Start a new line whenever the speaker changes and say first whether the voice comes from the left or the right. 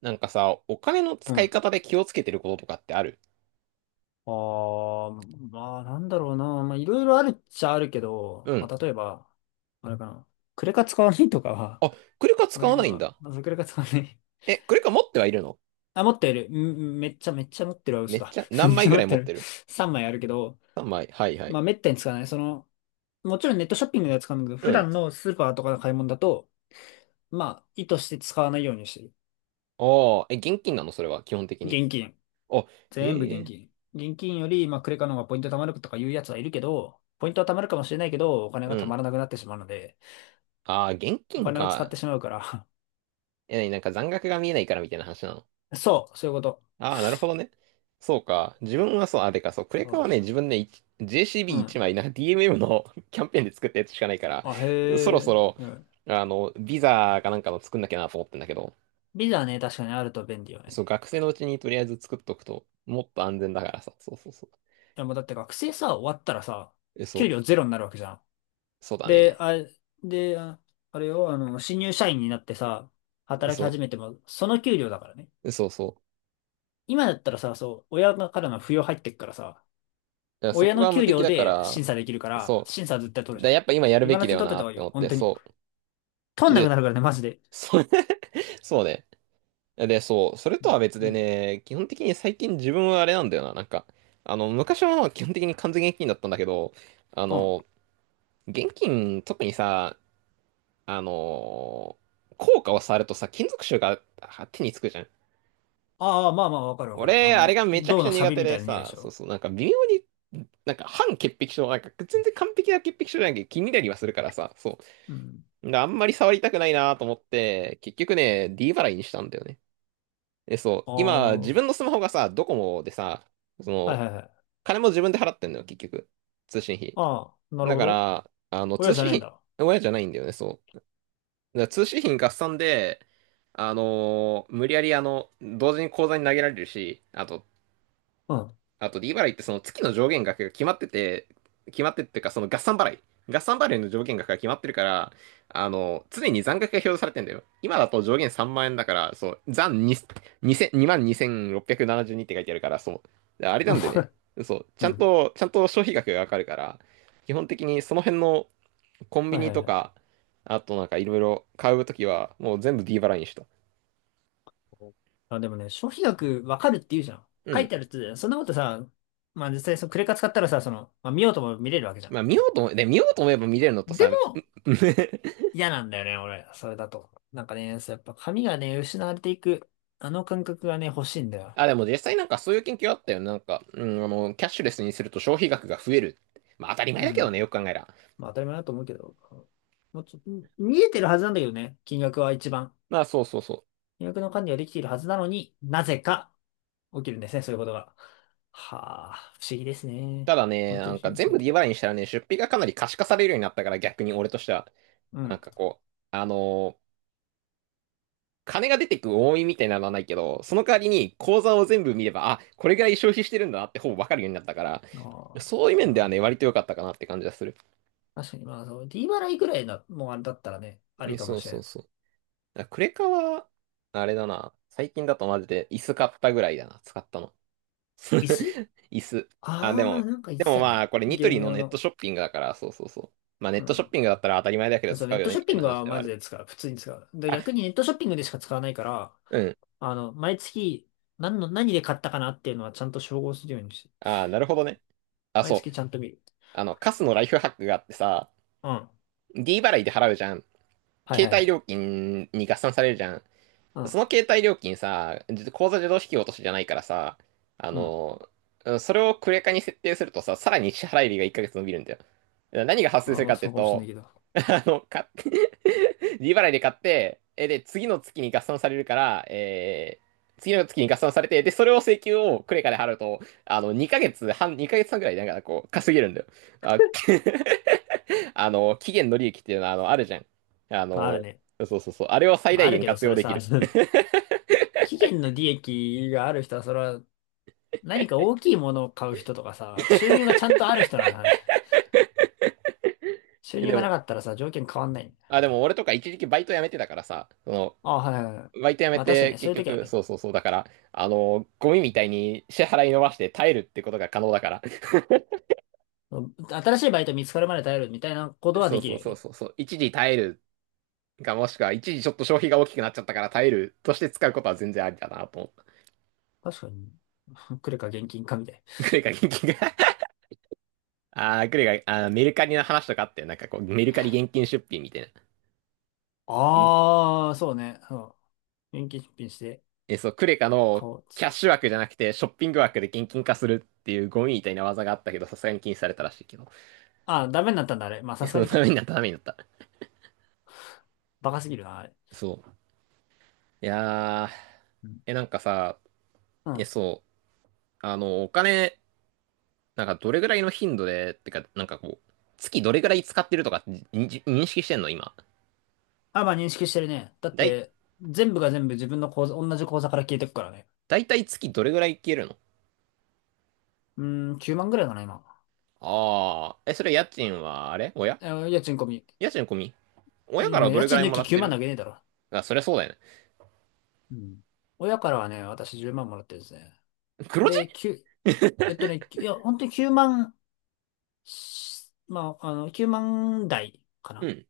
right: なんかさ、お金の
left: う
right: 使い
left: ん。
right: 方で気をつけてることとかってある？
left: ああ、まあ、なんだろうな。まあ、いろいろあるっちゃあるけ
right: う
left: ど、ま
right: ん。
left: あ、例えば、あれかな。クレカ使わないとかは、
right: あ、クレカ使わ
left: 俺
right: ないん
left: 今、
right: だ。
left: まずクレカ使わない。
right: え、クレカ持ってはいるの？
left: あ、持ってる。うん。めっちゃ持ってるは
right: め
left: 嘘
right: っ
left: だ。
right: ちゃ、
left: め
right: 何
left: っち
right: 枚
left: ゃ
right: ぐ
left: 持
right: ら
left: っ
right: い持
left: て
right: っ
left: る。
right: てる？
left: 3枚あるけど、
right: 3 枚。はいは
left: ま
right: い。
left: あ、めったに使わない。その、もちろんネットショッピングでは使うんだけど、
right: う
left: 普
right: ん。
left: 段のスーパーとかの買い物だと、まあ、意図して使わないようにしてる。
right: ああ、え、現金なのそれは、基本的に？
left: 現金。
right: あ、へ
left: 全部現
right: え。
left: 金。現金より、まあ、クレカの方がポイント貯まるとかいうやつはいるけど、ポイントは貯まるかもしれないけど、お金
right: う
left: が貯
right: ん。
left: まらなくなってしまうので、
right: ああ、現
left: お
right: 金
left: 金を使って
right: か。
left: しまうから。
right: え、なんか残額が見えないからみたいな話なの？
left: そう、そういうこと。
right: ああ、なるほどね。そうか。自分はそう、そう、クレ
left: う
right: カ
left: ん。
right: はね、自分ね、い
left: う
right: JCB1
left: ん。
right: 枚、DMM の キャンペーンで作ったやつしかないから、
left: あ、へ
right: そろ
left: え。
right: そろ、
left: なるほど。
right: ビザかなんかの作んなきゃなと思ってんだけど、
left: ビザね、確かにあると便利よ
right: そう、
left: ね。
right: 学生のうちにとりあえず作っとくと、もっと安全だからさ、そうそうそう。
left: でもだって学生さ、終わったらさ、
right: え、そ
left: 給
right: う、
left: 料ゼロになるわけじゃん。
right: そうだ
left: で、
right: ね。
left: あ、で、あ、あれよ、あの、新入社員になってさ、働き
right: そ
left: 始めても、その給料だからね。
right: う、そうそう。
left: 今だったらさ、そう、親からの扶養入ってっからさ、
right: だからそ
left: 親
right: こ
left: の
right: が無
left: 給
right: 敵
left: 料
right: だか
left: で
right: ら、
left: 審査できるから、
right: そ
left: 審査は絶対取
right: う。
left: る
right: だか
left: じ
right: ら
left: ゃん。
right: やっぱ今やる
left: 今
right: べ
left: の
right: き
left: うち
right: だ
left: に
right: よ
left: 取って
right: な
left: た方
right: っ
left: がいい
right: て
left: よ、
right: 思っ
left: 本
right: て、
left: 当に。
right: そ
left: 取
right: う。
left: んなくな
right: で、
left: るからね、マジで。
right: それ そうね。で、そう、それとは別
left: う
right: で
left: ん。
right: ね、基本的に最近自分はあれなんだよな、なんか、昔は基本的に完全現金だったんだけど、あ
left: うん。
right: の、現金、特にさ、あの、硬貨を触るとさ、金属臭があ手につくじゃん。
left: ああ、まあまあ、わかるわかる。あ
right: 俺、あれ
left: の、
right: がめちゃく
left: 銅
right: ちゃ
left: のサ
right: 苦
left: ビ
right: 手
left: みた
right: で
left: いな匂いで
right: さ、
left: し
right: そう
left: ょ。
right: そう、なんか微妙に、なんか半潔癖症、なんか全然完璧な潔癖症じゃなきゃ気になりはするからさ、そ
left: うん。
right: う。だからあんまり触りたくないなと思って、結局ね、D 払いにしたんだよね。え、そう、
left: ああ、なる
right: 今、
left: ほ
right: 自
left: ど。
right: 分のスマホがさ、ドコモでさ、そ
left: はい
right: の、
left: はいはい。
right: 金も自分で払ってんのよ、結局。通信費。
left: ああ、なる
right: だ
left: ほ
right: か
left: ど。
right: ら、
left: 親
right: 通
left: じゃ
right: 信
left: ないん
right: 費、
left: だ。
right: 親じゃないんだよね、そう。だから通信費合算で、無理やり、同時に口座に投げられるし、あと、
left: うん。
right: あと D 払いってその月の上限額が決まってて、決まってっていうかその合算払い。合算払いの上限額が決まってるから、常に残額が表示されてんだよ。今だと上限3万円だから、そう、残2、2000 22,672っぴゃくななじゅうにって書いてあるから、そう。あれなんでね、そう、ち
left: う
right: ゃん
left: ん。
right: と、ちゃんと消費額がわかるから、基本的にその辺のコンビ
left: はい
right: ニ
left: はい
right: と
left: はい。
right: か、あとなんかいろいろ買うときは、もう全部 D 払いにした。
left: あ、でもね、消費額わかるって言うじゃん。
right: う
left: 書い
right: ん。
left: てあるって言うじゃん。そんなことさ、まあ実際そのクレカ使ったらさ、その、まあ見ようとも見れるわけじゃん。
right: まあ見ようと思え、で、見ようと思えば見れるのとさ、
left: で、嫌なんだよね、俺。それだと。なんかね、そうやっぱ髪がね、失われていく、あの感覚がね、欲しいんだよ。
right: あ、でも実際なんかそういう研究あったよね。なんか、うん、キャッシュレスにすると消費額が増える。まあ当たり前だ
left: う
right: けど
left: ん。
right: ね、よく考えら。
left: まあ当たり前だと思うけど。もうちょ、見えてるはずなんだけどね、金額は一番。
right: まあそうそうそう。
left: 金額の管理はできているはずなのになぜか起きるんですね、そういうことが。はあ、不思議ですね。
right: ただね、
left: 本当
right: な
left: に不
right: ん
left: 思議
right: か
left: で
right: 全
left: すね。
right: 部 D 払いにしたらね、出費がかなり可視化されるようになったから逆に俺としては、
left: う
right: なん
left: ん。
right: かこう、あのー金が出てく多いみたいなのはないけど、その代わりに口座を全部見れば、あ、これぐらい消費してるんだなってほぼわかるようになったから、
left: ああ、
right: そういう
left: な
right: 面
left: る
right: で
left: ほ
right: は
left: ど。
right: ね、割と良かったかなって感じがする。
left: 確かに、まあ、そう、D 払いぐらいの、もうあれだったらね、あり
right: ね、
left: かも
right: そう
left: しれ
right: そう
left: ん。
right: そう。だからクレカは、あれだな。最近だとマジで椅子買ったぐらいだな、使ったの。
left: 椅子。
right: 椅子。あ、
left: ああー、なんか言っ
right: で
left: て
right: も
left: た
right: まあ、
left: ね。
right: これニト
left: ゲー
right: リ
left: ム
right: の
left: 用
right: ネット
left: の。
right: ショッピングだから、そうそうそう。まあ、ネッ
left: う
right: トショッ
left: ん。
right: ピングだったら当たり前だけど
left: そう、
right: 使
left: ネ
right: う
left: ッ
right: よ
left: ト
right: ね、
left: ショ
right: み
left: ッ
right: た
left: ピ
right: い
left: ン
right: な
left: グ
right: 話
left: は
right: ではあ
left: マジ
right: る。
left: で使う。普通に使う。で、逆
right: あ、
left: にネットショッピングでしか使わないから、
right: うん。
left: あの、毎月、何で買ったかなっていうのはちゃんと照合するようにして、
right: あ、なるほどね。あ、
left: 毎
right: そう。
left: 月ちゃんと見る。
right: カスのライフハックがあってさ、
left: うん。は
right: D 払いで払うじゃん。
left: いはい
right: 携
left: は
right: 帯
left: い。
right: 料金に合算されるじゃん。
left: う
right: そ
left: ん。
right: の携帯料金さ、口座自動引き落としじゃないからさ、あ
left: うん。
right: の、それをクレカに設定するとさ、さらに支払い日が1ヶ月伸びるんだよ。何が発生す
left: あ、
right: る
left: ま
right: か
left: あ
right: ってい
left: そ
right: う
left: うかもしれな
right: と、
left: いけど。
right: 買って 利払い で買って、で、次の月に合算されるから、次の月に合算されて、で、それを請求をクレカで払うと、2ヶ月半、2ヶ月半ぐらい、なんかこう、稼げるんだよ。あ、期限の利益っていうのは、あるじゃん。あ
left: まあある
right: の、
left: ね。
right: そうそうそう、あれを最
left: まああ
right: 大
left: る
right: 限
left: けど、
right: 活
left: そ
right: 用
left: れ
right: でき
left: さ、
right: る。
left: 期限の利益がある人は、それは何か大きいものを買う人とかさ、あと収入がちゃんとある人なんだね。収
right: え、
left: 入
right: で
left: がな
right: も、
left: かったらさ、条件変わんない。
right: あ、でも俺とか一時期バイト辞めてたからさ、
left: あ、はいはいはい。
right: バイト辞め
left: まあ確かに
right: て
left: ね、そう
right: 結
left: いう時は
right: 局、
left: ね、
right: そうそうそう、だから、ゴミみたいに支払い伸ばして耐えるってことが可能だから、
left: 新しいバイト見つかるまで耐えるみたいなこと は
right: そ
left: で
right: う
left: き
right: そ
left: る
right: う
left: よ
right: そう
left: ね。
right: そう、そう一時耐えるか、もしくは一時ちょっと消費が大きくなっちゃったから耐えるとして使うことは全然ありだなと思った。
left: 確かに。来るか現金かみたい
right: クレカ現金が あー、クレカ、あー、メルカリの話とかあってなんかこう、メルカリ現金出品みたいな。
left: な。
right: ん
left: ああ、そうね。そう。現金出品して
right: そう、クレカ
left: 買
right: の
left: おうっつっ
right: キャッ
left: て。
right: シュ枠じゃなくて、ショッピング枠で現金化するっていうゴミみたいな技があったけど、さすがに禁止されたらしいけど。
left: ああ、ダメになったんだ、あれ。まあ、
right: い
left: さ
right: や、
left: す
right: そ
left: が
right: の
left: に
right: ために
left: か。
right: なった、ためになった。
left: バカすぎるな、あれ。
right: そう。いやー、
left: うん。
right: なんかさ、
left: う
right: え、
left: ん。
right: そう、あの、お金、なんかどれぐらいの頻度で、ってか、なんかこう、月どれぐらい使ってるとか認識してんの今？
left: あ、まあ、認識してるね。だっ
right: だい、
left: て、全部が全部自分の口座、同じ口座から消えてくからね。
right: だいたい月どれぐらい消えるの？
left: うーん、9万ぐらいかな、今。
right: あー、え、それ家賃は、あれ親、
left: え、家賃込み。
right: 家賃込み？親
left: い
right: か
left: や
right: らど
left: 家
right: れぐ
left: 賃
right: らい
left: 抜
right: も
left: き
right: らっ
left: 9
right: て
left: 万
right: る？
left: 投げねえだろ。
right: あ、そりゃそうだよね。
left: うん。親からはね、私10万もらってるんですね。
right: 黒字？
left: で、9、いや、本当に9万まあ、あの、9万台か
right: う
left: な。
right: ん。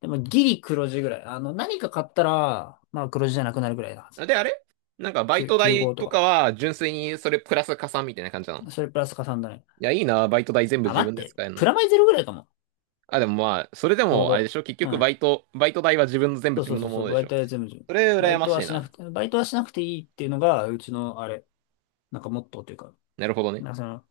left: でもギリ黒字ぐらい。あの、何か買ったら、まあ黒字じゃなくなるぐらいなはず。
right: あで、あれなんかバイ
left: 9、
right: ト
left: 9
right: 代
left: と
right: とか
left: か。
right: は純粋にそれプラス加算みたいな感じなの？
left: それプラス加算だね。
right: いや、いいな、バイト代全部
left: あ、
right: 自
left: 待っ
right: 分で
left: て。
right: 使える
left: プ
right: の。
left: ラマイゼロぐらいかも。
right: あ、でもまあ、それで
left: ちょう
right: もあれで
left: ど。
right: しょ結
left: う
right: 局
left: ん。
right: バイト代は自分の全部
left: そう
right: 自
left: そう
right: 分
left: そ
right: の
left: う
right: も
left: そう。
right: ので
left: バ
right: し
left: イ
right: ょ？
left: トは全部自分。
right: それ羨ましいな。
left: バイトはしなくていいっていうのが、うちの、あれ、なんかモットーというか、
right: なるほどね。
left: なんかその、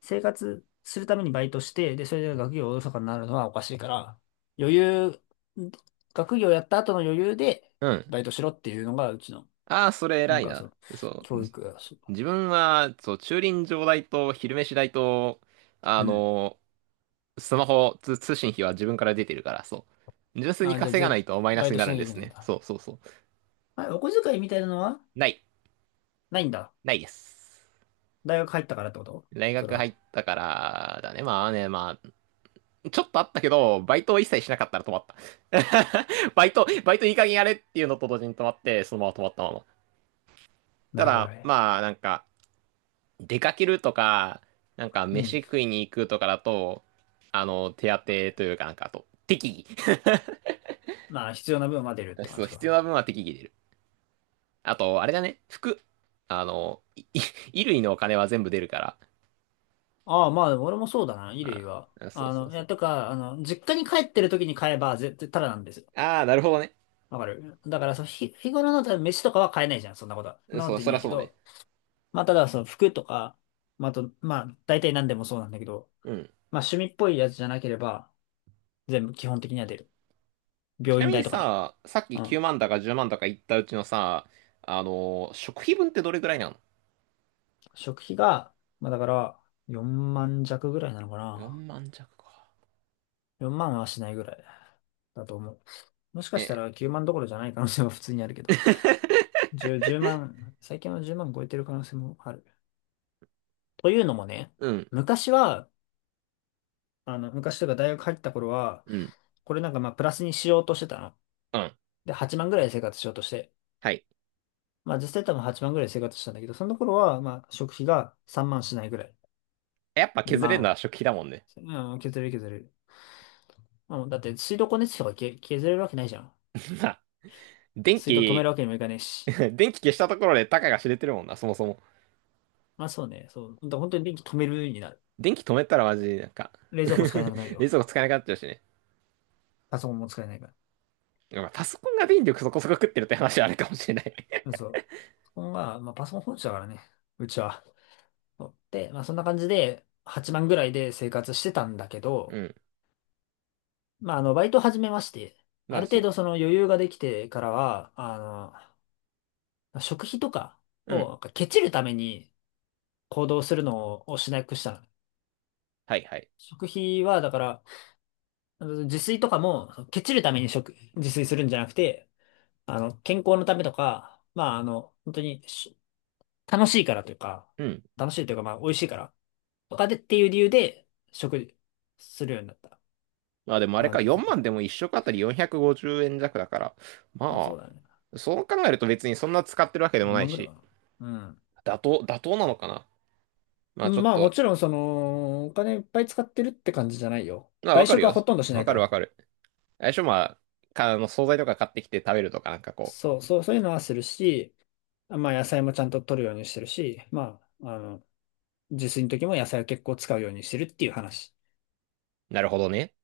left: 生活するためにバイトして、で、それで学業おろそかになるのはおかしいから、余裕、学業やった後の余裕で、
right: うん。
left: バイトしろっていうのが、うちの、
right: ああ、それ
left: な
right: 偉
left: ん
right: い
left: かそ
right: な。
left: の、
right: そう。
left: 教育だし。
right: 自分は、そう、駐輪場代と昼飯代と、あ
left: うん。
right: の、スマホ通、通信費は自分から出てるから、そう。純粋に
left: あ、じゃあ、
right: 稼がないとマイナ
left: バ
right: ス
left: イ
right: に
left: ト
right: な
left: しな
right: るん
left: きゃ
right: で
left: いけ
right: す
left: ないん
right: ね。
left: だ。
right: そうそうそう。
left: あ、お小遣いみたいなのは
right: ない。
left: ないんだ。
right: ないです。
left: 大学入ったからってこと
right: 大
left: それ
right: 学入
left: は。
right: ったから、だね。まあね、まあ、ちょっとあったけど、バイトを一切しなかったら止まった。バイトいい加減やれっていうのと同時に止まって、そのまま止まったまま。
left: な
right: た
left: るほど
right: だ、
left: ね。
right: まあ、なんか、出かけるとか、なんか、
left: うん。
right: 飯食いに行くとかだと、手当てというかなんか、あと、適
left: まあ、必要な分は出るっ
right: 宜。
left: て感
right: そう、
left: じ
right: 必要
left: か。
right: な分は適宜出る。あと、あれだね、服。いい 衣類のお金は全部出るから。
left: ああ、まあ、でも俺もそうだな、衣類
right: あ
left: は。
right: あ、そ
left: あ
right: うそう
left: の、い
right: そ
left: や、
right: う。
left: とか、あの、実家に帰ってる時に買えば、絶対タダなんですよ。
right: ああ、なるほどね。
left: わかる。だから、そう、日頃の、多分飯とかは買えないじゃん、そんなことは。そんなこ
right: そ
left: と
right: う、
left: でき
right: そり
left: な
right: ゃ
left: いけ
right: そうね。
left: ど。まあ、ただ、その服とか、まあ、あと、まあ、大体何でもそうなんだけど、
right: うん。
left: まあ、趣味っぽいやつじゃなければ、全部基本的には出る。
right: ち
left: 病
right: な
left: 院
right: み
left: 代
right: に
left: とかね。
right: さ、さっき
left: う
right: 9
left: ん。
right: 万だか10万だか言ったうちのさ、食費分ってどれぐらいなの？
left: 食費が、まあだから4万弱ぐらいなのかな。
right: 4 万弱か。
left: 4万はしないぐらいだと思う。もしかした
right: え、
left: ら9万どころじゃない可能性も普通にあるけど。10、万、最近は10万超えてる可能性もある。というのもね、
right: うん、
left: 昔は、あの、昔というか大学入った頃は、
right: うん、
left: これなんかまあプラスにしようとしてたの。
right: うん。
left: で、8万ぐらいで生活しようとして。
right: はい。
left: まあ実際多分8万ぐらいで生活したんだけど、その頃はまあ食費が3万しないぐらい。
right: やっぱ削れる
left: 2
right: のは
left: 万、
right: 食費だもんね。
left: うん、削れる削れる。まあもうだって水道光熱費とか削れるわけないじゃん。
right: まあ、電
left: 水道止める
right: 気、
left: わけにもいかねえ し。
right: 電気消したところでたかが知れてるもんな、そもそも。
left: まあそうね、そう。だから本当に電気止めるようになる。
right: 電気止めたらマジなんか
left: 冷蔵庫使えなくなるよ。
right: 冷蔵庫使えなくなっちゃうしね。
left: パソコンも使えないから。
right: まあパソコンが電力そこそこ食ってるって話はあるかもしれない
left: うん。 そう。パソコンは、まあパソコン本社だからね。うちは。そうで、まあそんな感じで、8万ぐらいで生活してたんだけ
right: う
left: ど、
right: ん。
left: まああの、バイト始めまして、あ
right: ま
left: る
right: あ
left: 程
right: そ
left: 度その余裕ができてからは、あの、食費とか
right: う。う
left: を、
right: ん。
left: なんかケチるために行動するのをしなくしたの。
right: はいはい。
left: 食費は、だから、あの自炊とかも、そのケチるために自炊するんじゃなくて、あの、健康のためとか、まあ、あの、本当に楽しいからというか、
right: うん。
left: 楽しいというか、まあ、美味しいから、とかでっていう理由で、食事するようになった。
right: まあ、でもあれ
left: あ、
right: か、
left: 自
right: 4
left: 炊とか。
right: 万でも1食あたり450円弱だから。
left: まあ、そう
right: ま
left: だね。
right: あ、そう考えると別にそんな使ってるわけで
left: よ
right: も
left: んま
right: ない
left: 万ぐらい
right: し、
left: かな。
right: 妥当、妥当なのかな。まあ
left: う
right: ちょ
left: ん。
right: っ
left: まあ、も
right: と、
left: ちろん、その、お金いっぱい使ってるって感じじゃないよ。
right: まあわ
left: 外
right: かる
left: 食は
right: よ。
left: ほとんどしな
right: わ
left: いか
right: かるわ
left: ら。
right: かる。最初まあ、か、あの、惣菜とか買ってきて食べるとかなんかこ
left: そう、そう、そういうのはするし、まあ、野菜もちゃんと取るようにしてるし、まあ、あの、自炊の時も野菜を結構使うようにしてるっていう話。
right: う、なるほどね。